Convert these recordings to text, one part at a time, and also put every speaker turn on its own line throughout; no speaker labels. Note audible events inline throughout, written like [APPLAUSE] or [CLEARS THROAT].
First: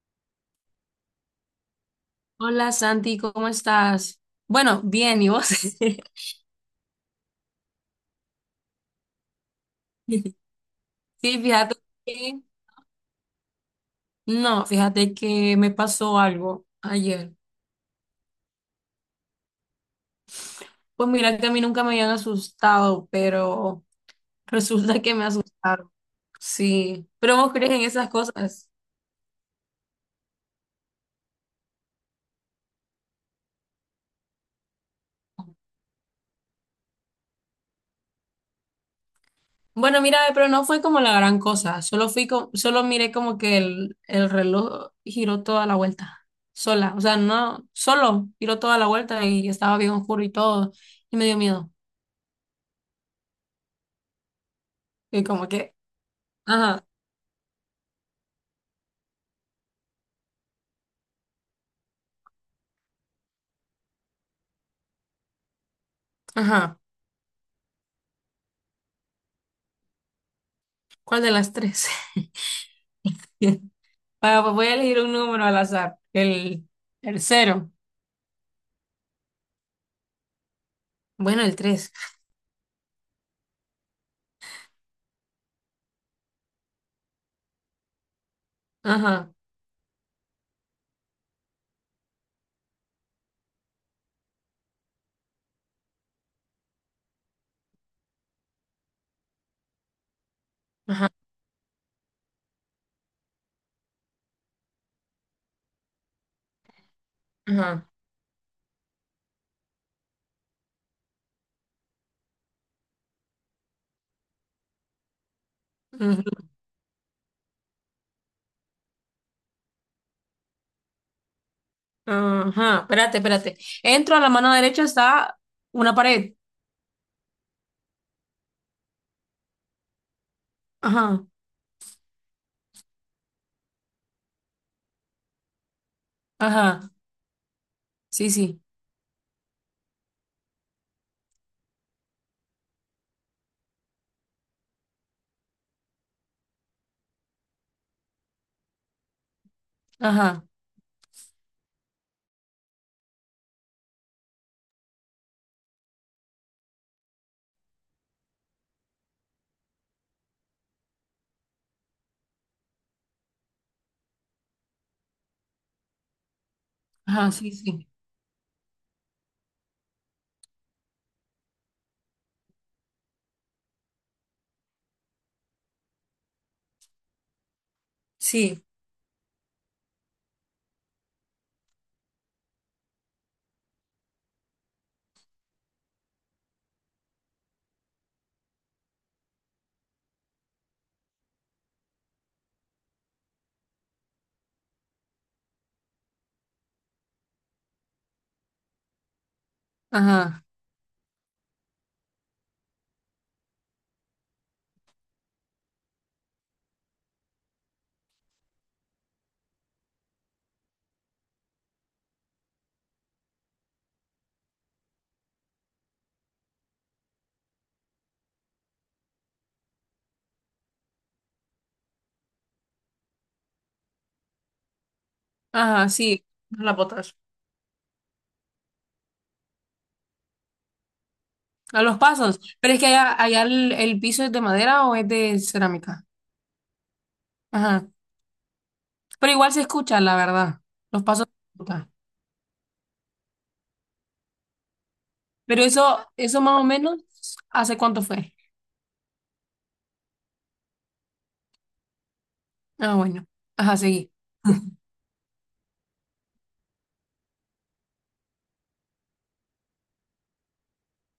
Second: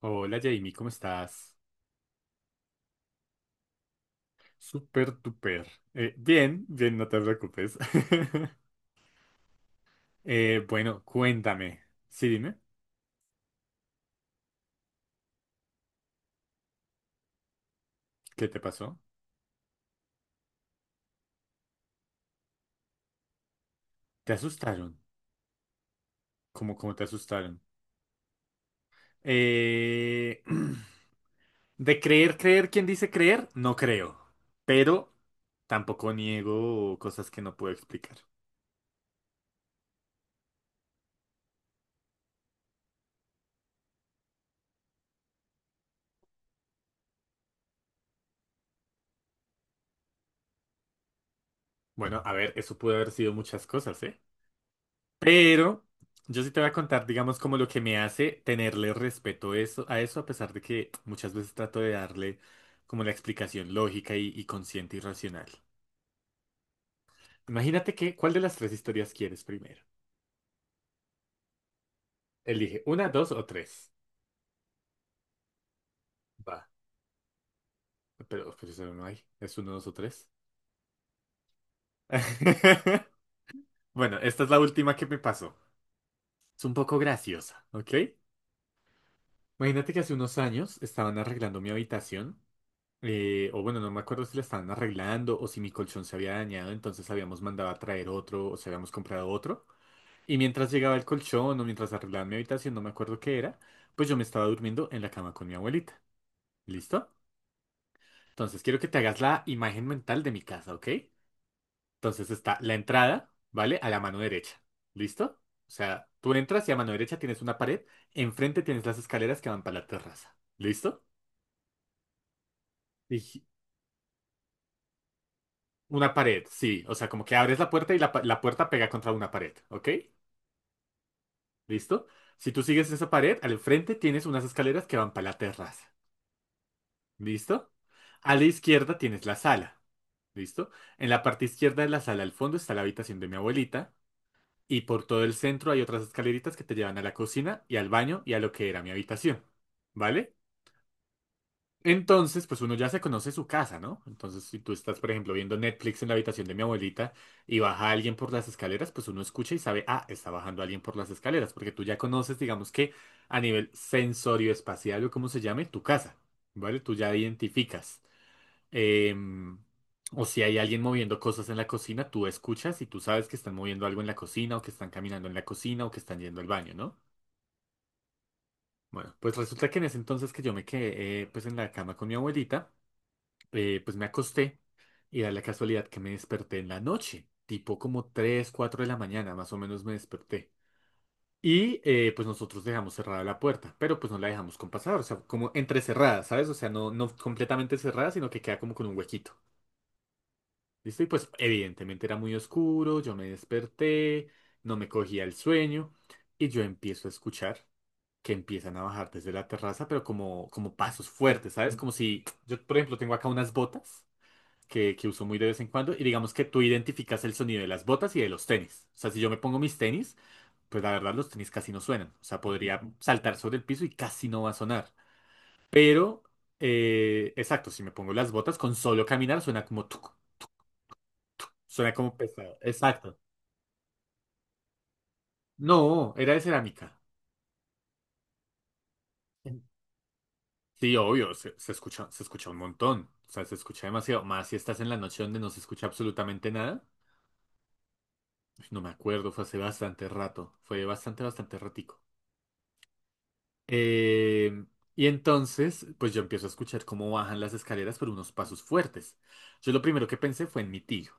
Hola Jamie, ¿cómo estás?
Hola Santi, ¿cómo estás? Bueno,
Súper,
bien, ¿y vos?
duper.
[LAUGHS]
Bien, bien, no te preocupes. [LAUGHS] Bueno,
Sí, fíjate
cuéntame. Sí,
que,
dime,
no, fíjate que me pasó algo ayer.
¿qué te pasó?
Pues mira que a mí nunca me habían asustado, pero
¿Te asustaron?
resulta que me asustaron.
¿Cómo te
Sí, pero vos
asustaron?
crees en esas cosas.
Eh, [CLEARS THROAT] de creer, creer, ¿quién dice creer? No creo. Pero tampoco niego cosas que no puedo explicar.
Bueno, mira, pero no fue como la gran cosa, solo solo miré como que el reloj giró toda la vuelta, sola, o sea, no, solo giró toda la vuelta y estaba bien oscuro y todo, y me dio miedo.
Bueno, a ver, eso puede haber sido muchas cosas, ¿eh?
Y como que
Pero yo sí te voy a
ajá,
contar, digamos, como lo que me hace tenerle respeto eso, a eso, a pesar de que muchas veces trato de darle como la explicación lógica y consciente y racional.
ajá.
Imagínate que, ¿cuál de las tres historias quieres primero?
¿Cuál de las tres? [LAUGHS]
Elige una, dos o tres.
Bueno, pues voy a elegir un número al azar.
Va.
El cero.
Pero eso no hay. ¿Es uno, dos o tres?
Bueno, el tres.
[LAUGHS] Bueno, esta es la última que me pasó. Es un poco graciosa, ¿ok?
Ajá,
Imagínate que hace unos años estaban arreglando mi habitación. O bueno, no me acuerdo si la estaban arreglando o si mi colchón se había dañado, entonces habíamos mandado a traer otro o si habíamos comprado otro. Y mientras llegaba el
ajá,
colchón o mientras arreglaban mi habitación, no me acuerdo qué era, pues yo me estaba durmiendo en la cama con mi abuelita. ¿Listo?
ajá.
Entonces quiero que te hagas la imagen mental de mi casa, ¿ok? Entonces está la entrada, ¿vale? A la mano derecha. ¿Listo? O sea,
Ujú,
tú entras y a mano derecha tienes una pared, enfrente tienes las escaleras que van para la terraza. ¿Listo?
ajá. Espérate,
Y,
espérate. Entro a la mano derecha, está una
una
pared.
pared, sí. O sea, como que abres la puerta y la puerta pega contra una pared, ¿ok?
Ajá,
¿Listo? Si tú sigues esa pared, al frente tienes unas escaleras que van para la terraza,
ajá.
¿listo?
Sí,
A la
sí.
izquierda tienes la sala, ¿listo? En la parte izquierda de la sala, al fondo, está la habitación de mi abuelita y por todo el centro hay otras escaleritas que te llevan a la cocina y al baño y a lo que era mi habitación, ¿vale?
Ajá,
Entonces, pues uno ya se conoce su casa, ¿no? Entonces, si tú estás, por ejemplo, viendo Netflix en la habitación de mi abuelita y baja alguien por las escaleras, pues uno escucha y sabe, ah, está bajando alguien por las escaleras, porque tú ya conoces, digamos que a nivel sensorio espacial o como se llame, tu casa, ¿vale? Tú ya
ajá, sí, sí.
identificas. em, o si hay alguien moviendo cosas en la cocina, tú escuchas y tú sabes que están moviendo algo en la cocina o que están caminando en la cocina o que están yendo al baño, ¿no?
Sí,
Bueno, pues resulta que en ese entonces que yo me quedé, pues en la cama con mi abuelita, pues me acosté y da la casualidad que me desperté en la noche, tipo como 3 4 de la mañana, más o menos me desperté. Y pues nosotros dejamos cerrada la puerta, pero pues no la dejamos con pasar, o sea, como entrecerrada, ¿sabes? O sea, no completamente cerrada, sino que queda como con un huequito.
ajá,
¿Listo? Y pues evidentemente era muy oscuro, yo me desperté, no me cogía el sueño y yo empiezo a escuchar que empiezan a bajar desde la terraza, pero como pasos fuertes, ¿sabes? Como si yo, por ejemplo, tengo acá unas botas que uso muy de vez en cuando. Y digamos que tú identificas el sonido de las botas y de los tenis. O sea, si yo me pongo mis tenis, pues la verdad los tenis casi no suenan. O sea, podría saltar sobre el piso y casi no va a sonar.
ajá,
Pero,
sí. Las botas.
exacto, si me pongo las botas, con solo caminar suena como tuc,
A
suena
los
como
pasos.
pesado.
Pero es que allá,
Exacto.
allá el piso es de madera o es de cerámica.
No, era de cerámica.
Ajá. Pero igual se escucha, la verdad.
Sí,
Los pasos
obvio,
se
se
escuchan.
escucha, se escucha un montón. O sea, se escucha demasiado. Más si estás en la noche donde no se
Pero
escucha
eso
absolutamente
más o
nada.
menos, ¿hace cuánto fue?
Uy, no me acuerdo, fue hace bastante rato. Fue bastante, bastante ratico.
Ah, bueno. Ajá, seguí.
Eh, y entonces, pues yo empiezo a escuchar cómo bajan las escaleras por unos pasos fuertes. Yo lo primero que pensé fue en mi tío,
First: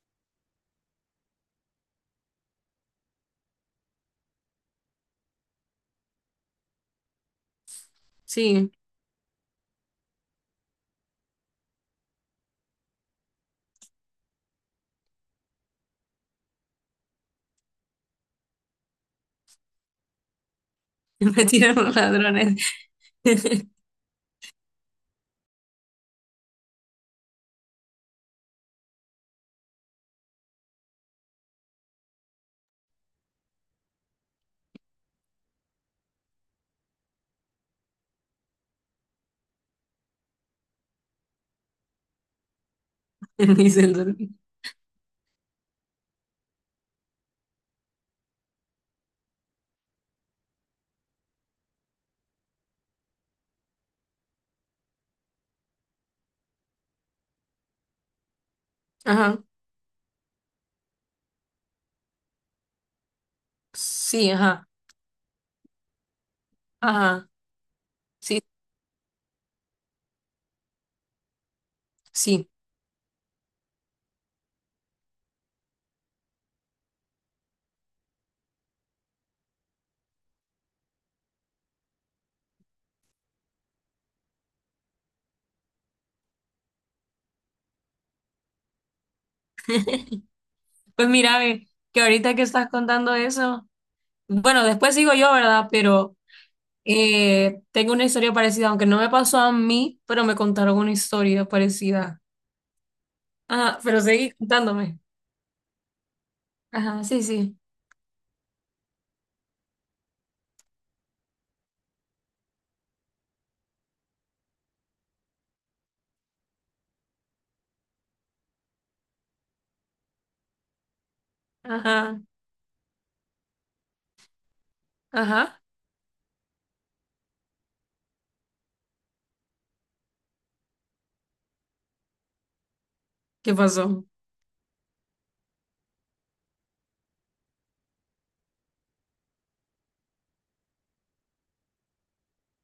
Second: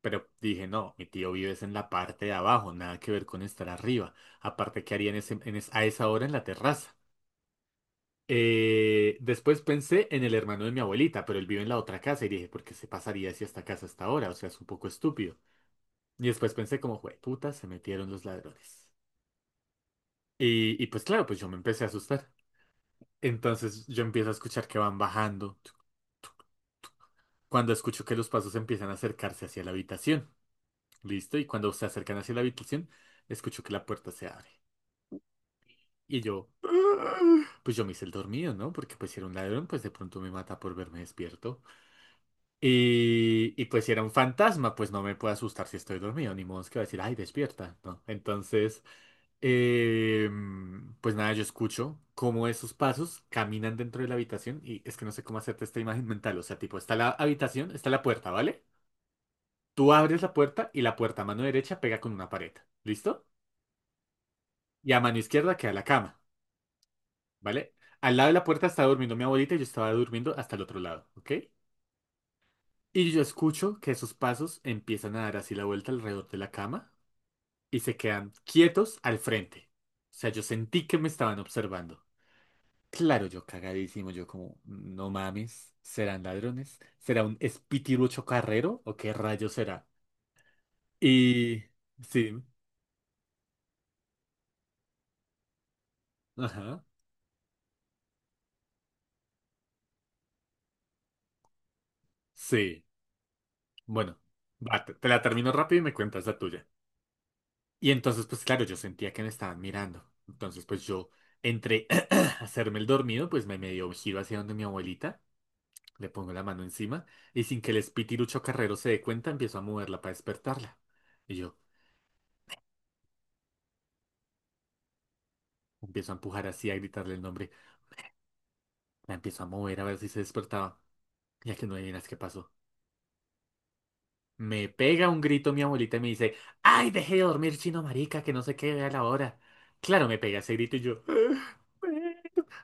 pero dije, no, mi tío vive es en la parte de abajo, nada que ver con estar arriba. Aparte, ¿qué haría en ese- en es- a esa hora en la terraza?
Sí,
Después pensé en el hermano de mi abuelita, pero él vive en la otra casa y dije, ¿por qué se pasaría hacia esta casa hasta ahora? O sea, es un poco estúpido. Y después pensé como, puta, se metieron los ladrones. Y pues
[LAUGHS]
claro, pues
me
yo me empecé
tiraron
a
los
asustar.
ladrones [LAUGHS]
Entonces yo empiezo a escuchar que van bajando. Cuando escucho que los pasos empiezan a acercarse hacia la habitación. ¿Listo? Y cuando se acercan hacia la habitación, escucho que la puerta se abre. Y yo... "Ah". Pues yo me hice el dormido, ¿no? Porque pues si era un ladrón, pues de pronto me mata por verme despierto. Y,
en
y
mi
pues si era un
celular.
fantasma, pues no me puede asustar si estoy dormido, ni modo es que va a decir, ay, despierta, ¿no? Entonces Eh, pues nada, yo escucho cómo esos pasos caminan dentro de la habitación y es que no sé cómo hacerte esta imagen [LAUGHS] mental. O sea, tipo, está la habitación, está la puerta, ¿vale?
Ajá.
Tú abres la puerta y la puerta a mano derecha pega con una pared. ¿Listo?
Sí, ajá.
Y a mano izquierda queda la cama,
Ajá.
¿vale? Al lado de
Sí,
la puerta estaba durmiendo mi abuelita y yo estaba durmiendo hasta el otro lado, ¿ok?
sí.
Y yo escucho que esos pasos empiezan a dar así la vuelta alrededor de la cama y se quedan quietos al frente. O sea, yo sentí que me estaban observando. Claro, yo cagadísimo, yo como, no mames, ¿serán ladrones? ¿Será un espitirucho carrero o qué rayo será?
Pues mira,
Y
ve, que ahorita que
sí,
estás contando eso, bueno, después sigo yo, ¿verdad? Pero
ajá,
tengo una historia parecida, aunque no me pasó a mí, pero me contaron una historia parecida.
sí.
Ajá, pero
Bueno,
seguí
va, te,
contándome.
te la termino rápido y me cuentas la tuya.
Ajá, sí, sí.
Y entonces, pues claro, yo sentía que me estaban mirando. Entonces, pues yo entré [CLEARS THROAT] a hacerme el dormido, pues me medio giro hacia donde mi abuelita, le pongo la mano encima y sin que el espitirucho carrero se dé cuenta, empiezo a moverla para despertarla. Y yo
Ajá, ajá.
empiezo a empujar así, a gritarle el nombre. La empiezo a mover a ver si se despertaba. Ya que no adivinas qué pasó.
¿Qué pasó?
Me pega un grito mi abuelita y me dice, ¡Ay, dejé de dormir, chino marica, que no sé qué a la hora! Claro, me pega ese grito y yo, "Ah, bueno,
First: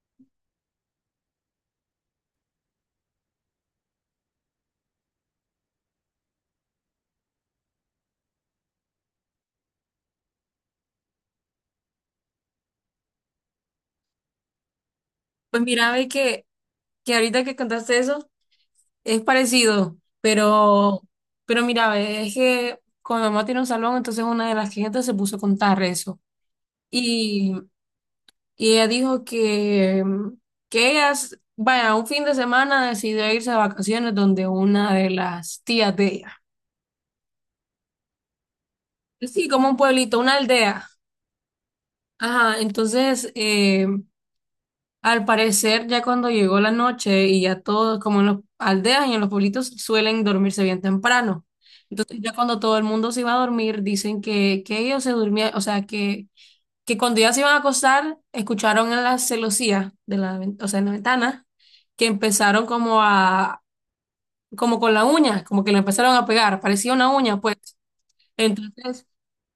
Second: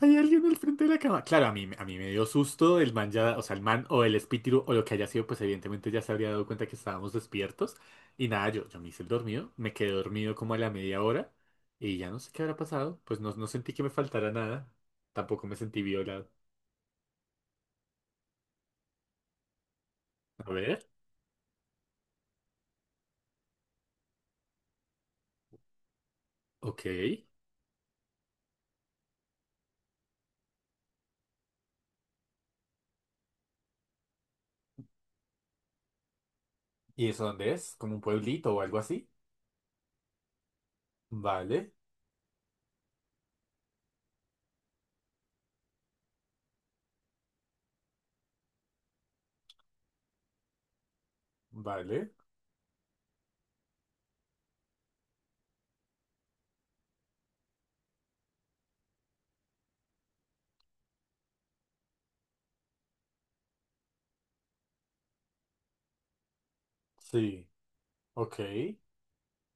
hay alguien al frente de la cama. Claro, a mí me dio susto, el man ya, o sea, el man o el espíritu o lo que haya sido, pues evidentemente ya se habría dado cuenta que estábamos despiertos. Y nada, yo me hice el dormido, me quedé dormido como a la media hora y ya no sé qué habrá pasado. Pues no, no sentí que me faltara nada. Tampoco me
Pues
sentí
mira, ve
violado.
que ahorita que contaste eso es parecido,
A ver,
pero mira, ve, es que con mi mamá tiene un salón, entonces una de las clientes se puso a contar eso.
ok.
Y, y ella dijo que, que ella, s- vaya, un fin de semana decidió irse de vacaciones donde una de las tías de ella.
¿Y eso dónde es? ¿Como un pueblito o algo así?
Sí, como un pueblito, una aldea.
Vale,
Ajá, entonces al parecer, ya cuando llegó la noche y ya todos, como en las aldeas y en los pueblitos, suelen dormirse bien temprano.
vale.
Entonces, ya cuando todo el mundo se iba a dormir, dicen que ellos se durmían, o sea, que cuando ya se iban a acostar, escucharon en la celosía, de o sea, en la ventana, que empezaron como a, como con la uña, como que la empezaron a pegar, parecía una uña,
Sí.
pues.
Ok,
Entonces,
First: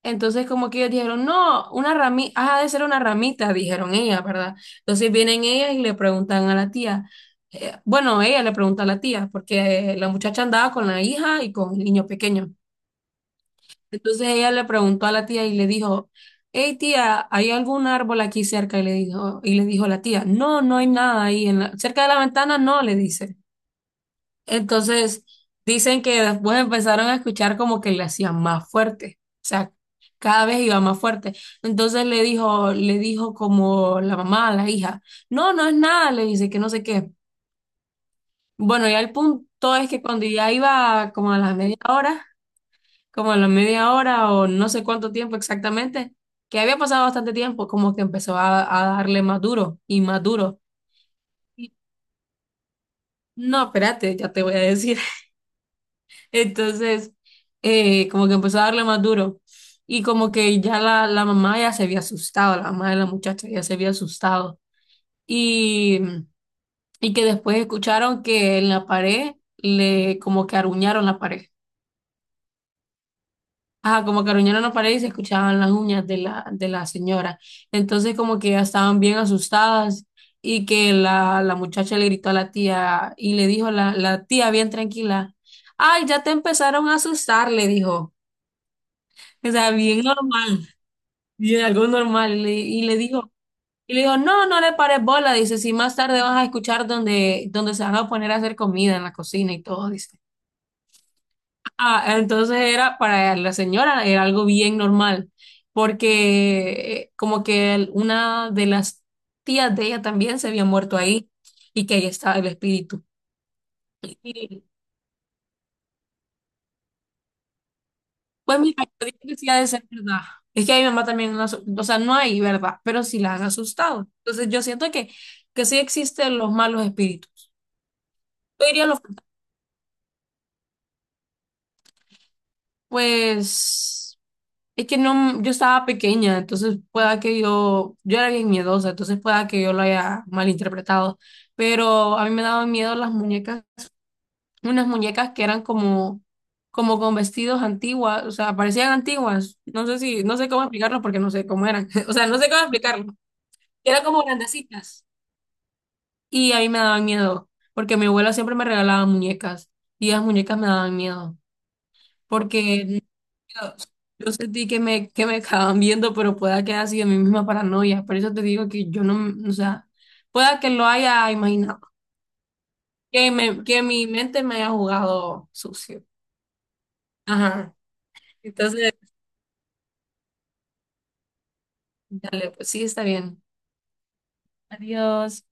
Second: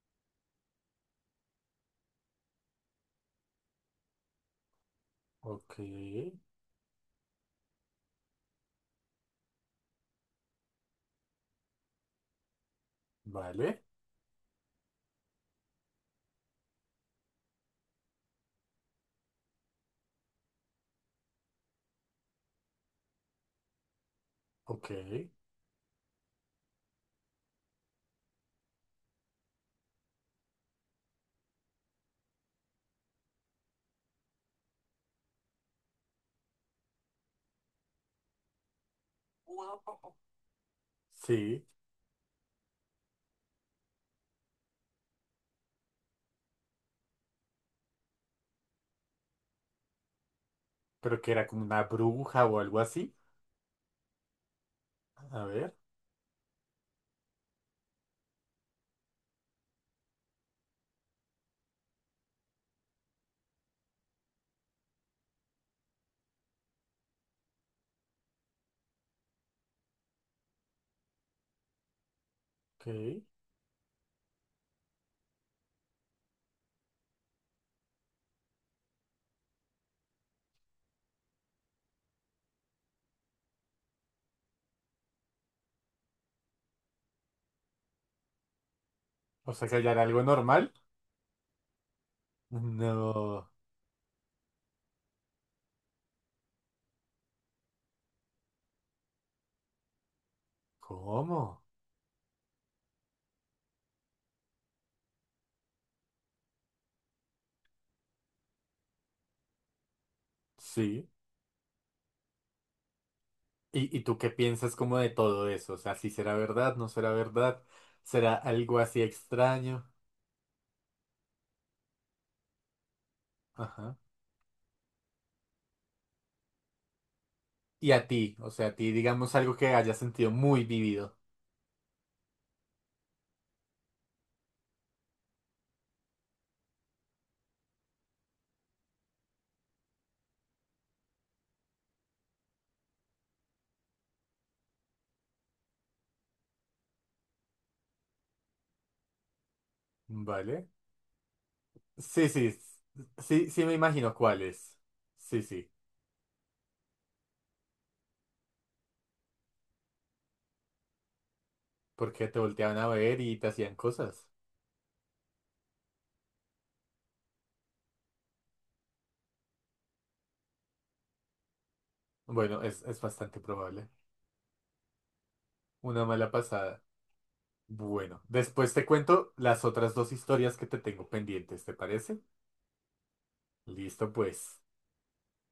entonces, como que ellos dijeron, no, una ramita, ha de ser una ramita, dijeron ellas, ¿verdad? Entonces vienen ellas
ok.
y le preguntan a la tía, bueno, ella le pregunta a la tía, porque la muchacha andaba con la hija y con el niño pequeño.
Vale,
Entonces ella le preguntó a la tía y le dijo, hey tía, ¿hay algún árbol aquí cerca? Y le dijo, la tía, no, no hay nada ahí, en cerca de la ventana no, le dice.
ok.
Entonces, dicen que después empezaron a escuchar como que le hacían más fuerte, o sea, cada vez iba más fuerte. Entonces le dijo como la mamá a la hija, no, no es nada, le dice que no sé qué. Bueno, ya el punto es que cuando ya iba como a las
Sí.
media hora, como a la media hora o no sé cuánto tiempo exactamente, que había pasado bastante tiempo, como que empezó a darle más duro.
Pero que era como
Y,
una bruja o algo así.
no, espérate, ya te voy a decir.
A ver,
Entonces, como que empezó a darle más duro. Y como que ya la mamá ya se había asustado, la mamá de la muchacha ya se había asustado. Y, y que después escucharon que en la pared le como que aruñaron la pared.
ok.
Ah, como que aruñaron la pared y se escuchaban las uñas de la señora. Entonces como que ya estaban bien asustadas y que la muchacha le gritó a la tía y le dijo la tía bien tranquila, ay, ya te empezaron a asustar, le dijo. O
O sea
sea,
que allá
bien
era algo normal.
normal, bien algo normal. Y y le digo,
No.
no, no le pares bola. Dice, si más tarde vas a escuchar donde se van a poner a hacer comida en la cocina y todo, dice.
¿Cómo?
Ah, entonces era para la señora, era algo bien normal, porque como que una de las tías de ella también se había muerto
Sí.
ahí y que ahí estaba el espíritu.
Y tú qué piensas como de todo eso? O sea, si será verdad, no será verdad. ¿Será
Pues
algo
mira,
así
yo digo que sí ha de ser
extraño?
verdad. Es que a mi mamá también, o sea, no hay verdad, pero sí las han
Ajá.
asustado. Entonces yo siento que sí existen los malos espíritus.
¿Y a ti? O
Yo
sea, a
diría
ti
los,
digamos algo que hayas sentido muy vivido.
pues, es que no, yo estaba pequeña, entonces pueda que yo era bien miedosa, entonces pueda que yo lo haya malinterpretado, pero a mí me daban miedo las muñecas, unas muñecas que eran como, como con vestidos antiguas, o sea, parecían antiguas. No sé si, no sé cómo
Vale.
explicarlo porque no sé cómo eran. [LAUGHS] O sea,
Sí,
no sé
sí,
cómo explicarlo.
sí, sí me
Eran
imagino
como
cuáles.
grandecitas.
Sí, sí.
Y a mí me daban miedo, porque mi abuela siempre me regalaba muñecas. Y las muñecas me daban miedo,
Porque te volteaban a
porque
ver y te
yo,
hacían cosas.
yo sentí que que me acaban viendo, pero pueda que haya sido mi misma paranoia. Por eso te digo que yo no, o sea, pueda que lo haya imaginado,
Bueno, es bastante
que
probable.
mi mente me haya jugado
Una
sucio.
mala pasada.
Ajá.
Bueno, después te
Entonces,
cuento las otras dos historias que te tengo pendientes, ¿te parece?
dale, pues sí, está bien.
Listo, pues.
Adiós.